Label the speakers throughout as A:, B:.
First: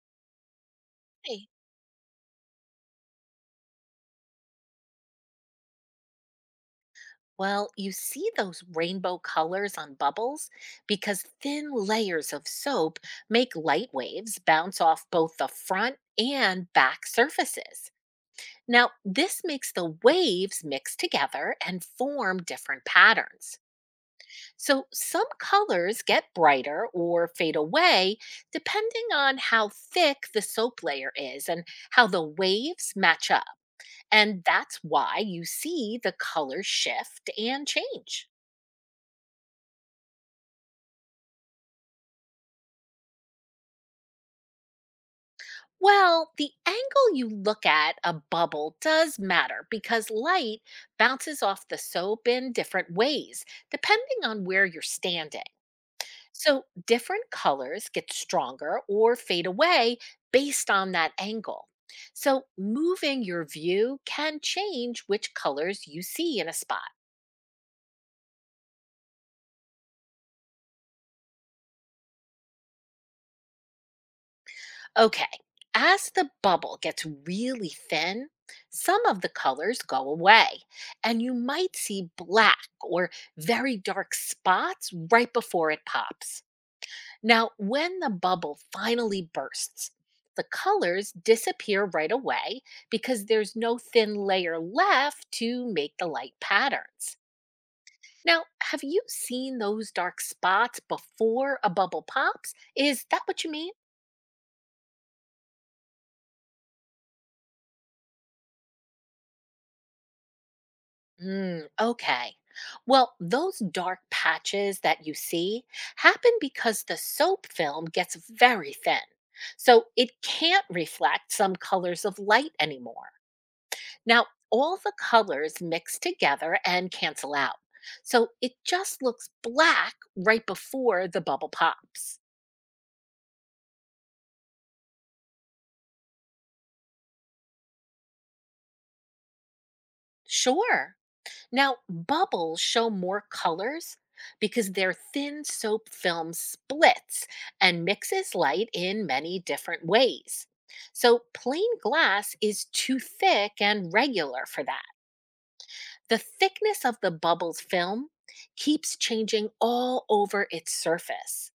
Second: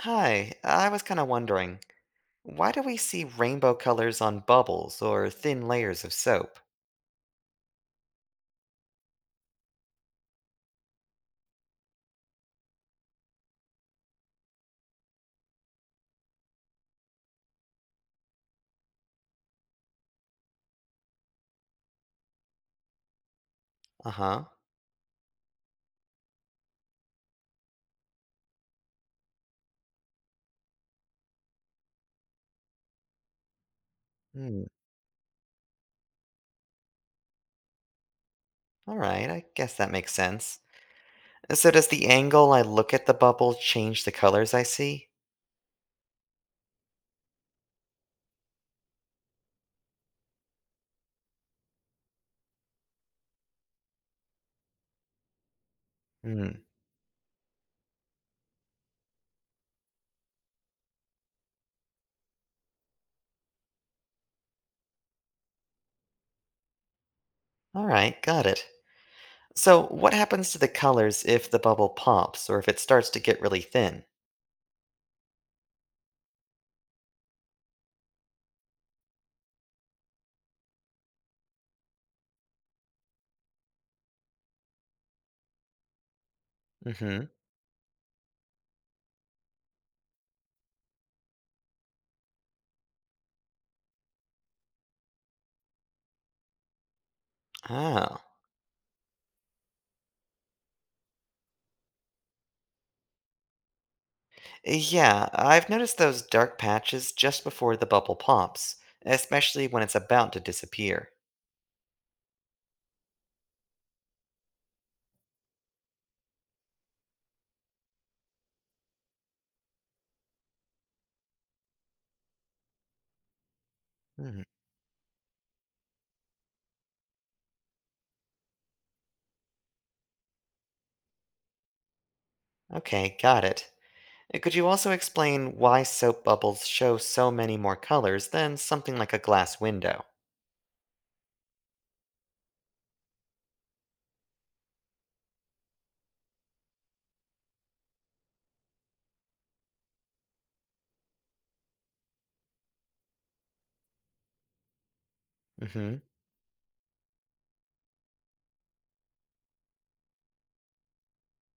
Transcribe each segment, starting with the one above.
A: Hi, I was kind of
B: Hey.
A: wondering, why do we see rainbow colors on bubbles or thin layers of soap?
B: Well, you see those rainbow colors on bubbles because thin layers of soap make light waves bounce off both the front and back surfaces. Now, this makes the waves mix together and form different patterns.
A: Uh-huh.
B: So, some colors get brighter or fade away depending on how thick the soap layer is and how the waves match up. And
A: Hmm.
B: that's why you see the colors shift and change.
A: All right, I guess that makes sense. So does the angle I look at the bubble change the colors I see?
B: Well, the angle you look at a bubble does matter because light bounces off the soap in different ways, depending on where you're standing.
A: Hmm.
B: So, different colors get stronger or fade away based on that angle. So, moving your view can change which colors you see in a spot.
A: All right, got it. So what happens to the colors if the bubble pops or if it starts to get really thin?
B: Okay, as the bubble gets really thin, some of the colors go away, and you might see black or very dark spots right before it pops.
A: Mm-hmm.
B: Now, when the bubble finally bursts, the colors disappear right away because there's no thin layer left to make the light patterns.
A: Oh.
B: Now, have you seen those dark spots before a bubble pops? Is that what you mean?
A: Yeah, I've noticed those dark patches just before the bubble pops, especially when it's about to disappear.
B: Mm, okay. Well, those dark patches that you see happen because the soap film gets very thin. So it can't reflect some colors of light anymore. Now,
A: Hmm.
B: all the colors mix together and cancel out. So it just looks black right before the bubble pops.
A: Okay, got it. Could you also explain why soap bubbles show so many more colors than something like a glass window?
B: Sure. Now, bubbles show more colors because their thin soap film splits and mixes light in many different ways. So, plain glass is too thick and regular for that.
A: Mm-hmm.
B: The thickness of the bubble's film keeps changing all over its surface.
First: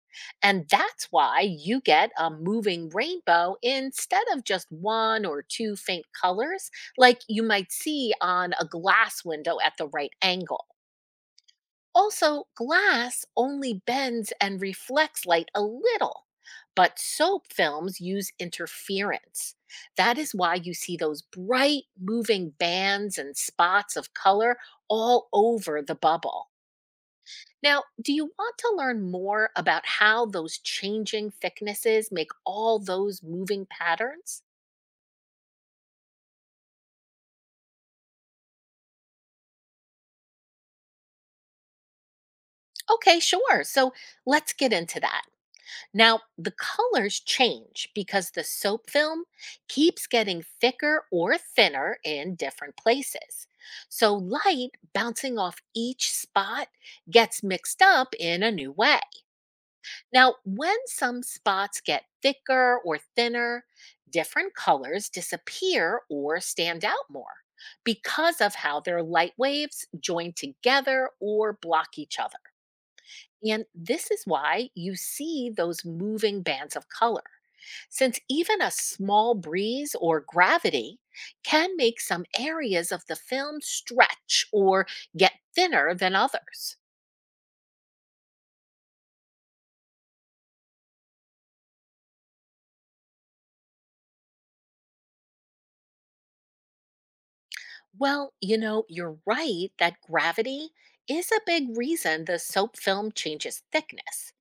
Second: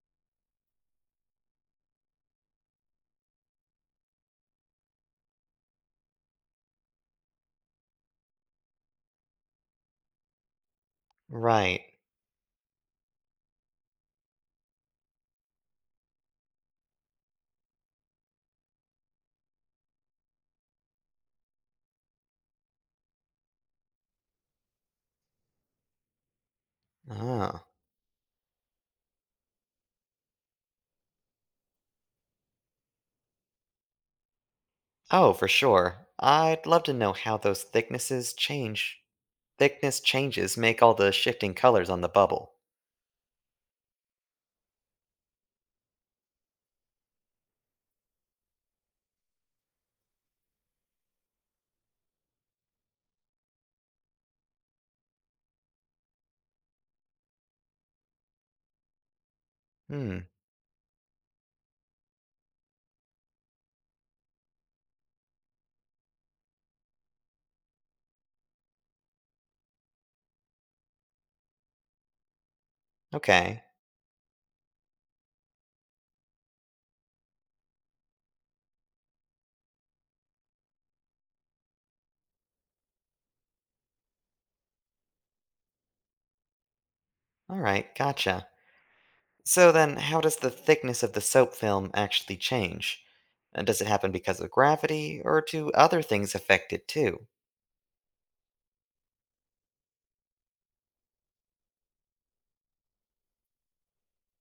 B: And that's why you get a moving rainbow instead of just one or two faint colors, like you might see on a glass window at the right angle.
A: Right.
B: Also, glass only bends and reflects light a little, but soap films use interference. That is why you see those bright moving bands and spots of color all over the bubble.
A: Oh.
B: Now, do you want to learn more about how those changing thicknesses make all those moving patterns?
A: Oh, for sure. I'd love to know how those thicknesses change. Thickness changes make all the shifting colors on the bubble.
B: Okay, sure. So let's get into that. Now, the colors change because the soap film keeps getting thicker or thinner in different places. So, light bouncing off each spot gets mixed up in a new way.
A: Hmm.
B: Now, when some spots get thicker or thinner, different colors disappear or stand out more because of how their light waves join together or block each other.
A: Okay.
B: And this is why you see those moving bands of color, since even a small breeze or gravity can make some areas of the film stretch or get thinner than others.
A: All right, gotcha. So then, how does the thickness of the soap film actually change? And does it happen because of gravity, or do other things affect it too?
B: Well, you're right that gravity is a big reason the soap film changes thickness.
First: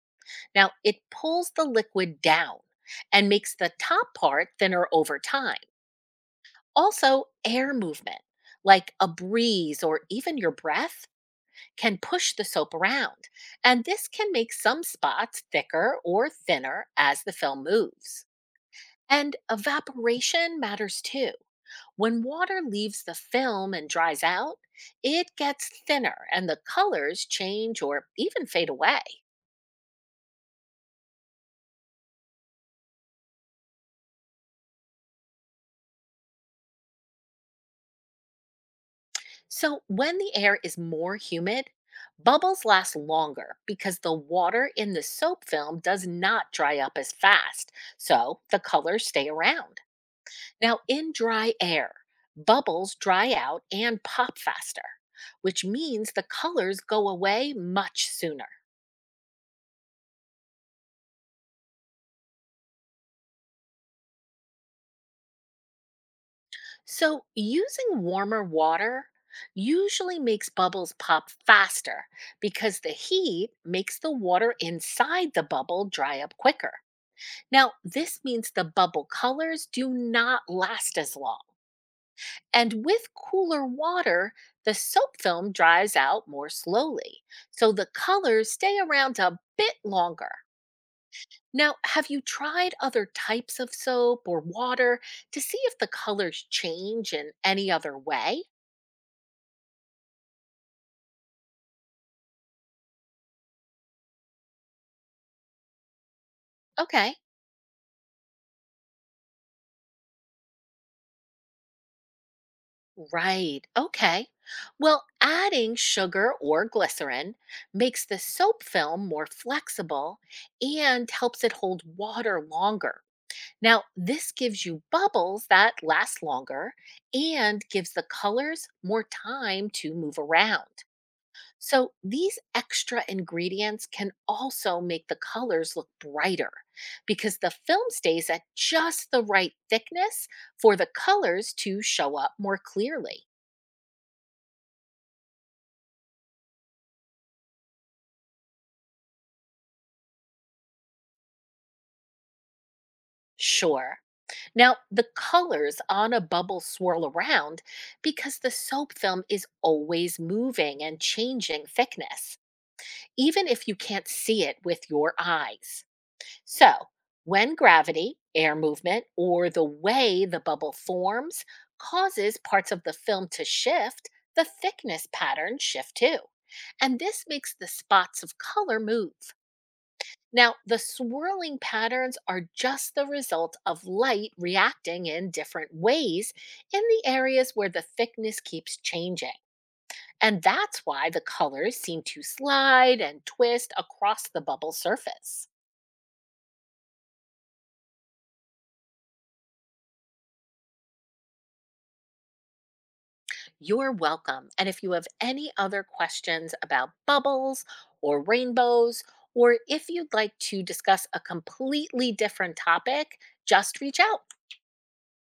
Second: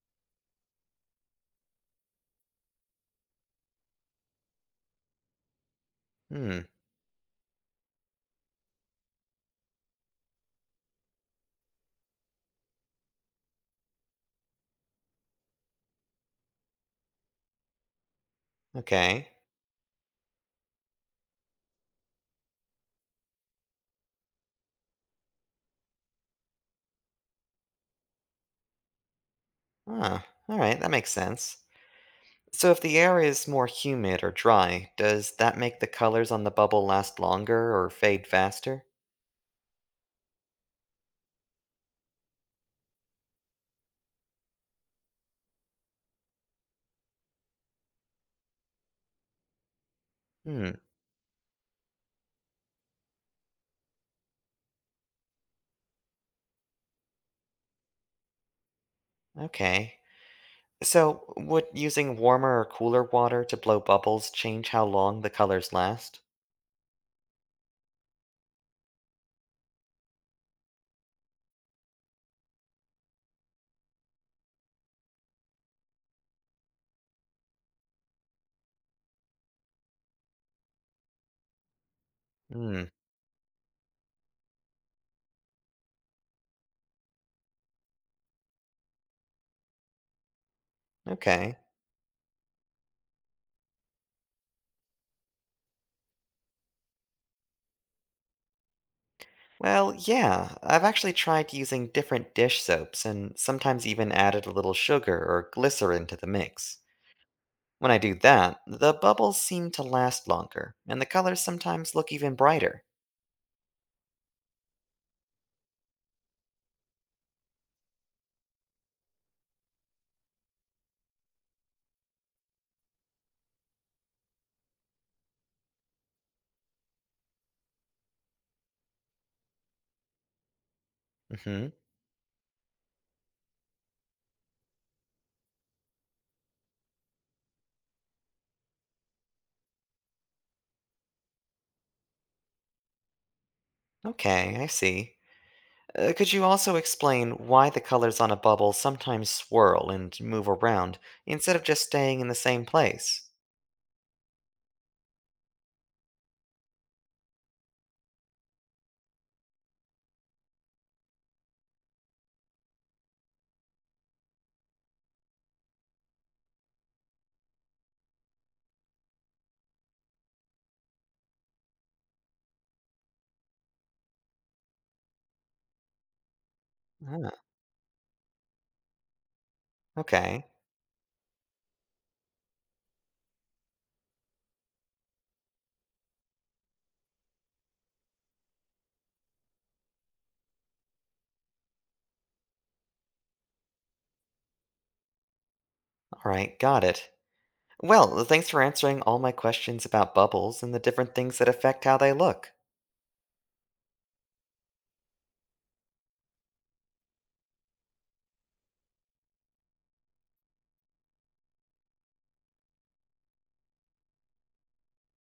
B: Now, it pulls the liquid down and makes the top part thinner over time.
A: Hmm.
B: Also, air movement, like a breeze or even your breath, can push the soap around. And this can make some spots thicker or thinner as the film moves.
A: Okay.
B: And evaporation matters too. When water leaves the film and dries out, it gets thinner and the colors change or even fade away.
A: Ah, all right, that makes sense. So if the air is more humid or dry, does that make the colors on the bubble last longer or fade faster?
B: So, when the air is more humid, bubbles last longer because the water in the soap film does not dry up as fast, so the colors stay around.
A: Hmm,
B: Now, in dry air, bubbles dry out and pop faster, which means the colors go away much sooner.
A: okay. So would using warmer or cooler water to blow bubbles change how long the colors last?
B: So, using warmer water usually makes bubbles pop faster because the heat makes the water inside the bubble dry up quicker. Now, this means the bubble colors do not last as long.
A: Hmm,
B: And with cooler water, the soap film dries out more slowly, so the colors stay around a bit longer.
A: okay.
B: Now, have you tried other types of soap or water to see if the colors change in any other way?
A: Well, yeah, I've actually tried using different dish soaps and sometimes even added a little sugar or glycerin to the mix.
B: Okay.
A: When I do that, the bubbles seem to last longer, and the colors sometimes look even brighter.
B: Right. Okay. Well, adding sugar or glycerin makes the soap film more flexible and helps it hold water longer. Now, this gives you bubbles that last longer and gives the colors more time to move around.
A: Hmm.
B: So, these extra ingredients can also make the colors look brighter because the film stays at just the right thickness for the colors to show up more clearly.
A: Okay, I see. Could you also explain why the colors on a bubble sometimes swirl and move around instead of just staying in the same place?
B: Sure. Now, the colors on a bubble swirl around because the soap film is always moving and changing thickness, even if you can't see it with your eyes. So, when gravity, air movement, or the way the bubble forms causes parts of the film to shift, the thickness patterns shift too. And this
A: Ah,
B: makes the spots of color move.
A: okay,
B: Now, the swirling patterns are just the result of light reacting in different ways in the areas where the thickness keeps changing. And that's why the colors seem to slide and twist across the bubble surface.
A: alright, got it. Well, thanks for answering all my questions about bubbles and the different things that affect how they look.
B: You're welcome. And if you have any other questions about bubbles or rainbows, or if you'd like to discuss a completely different topic, just reach out.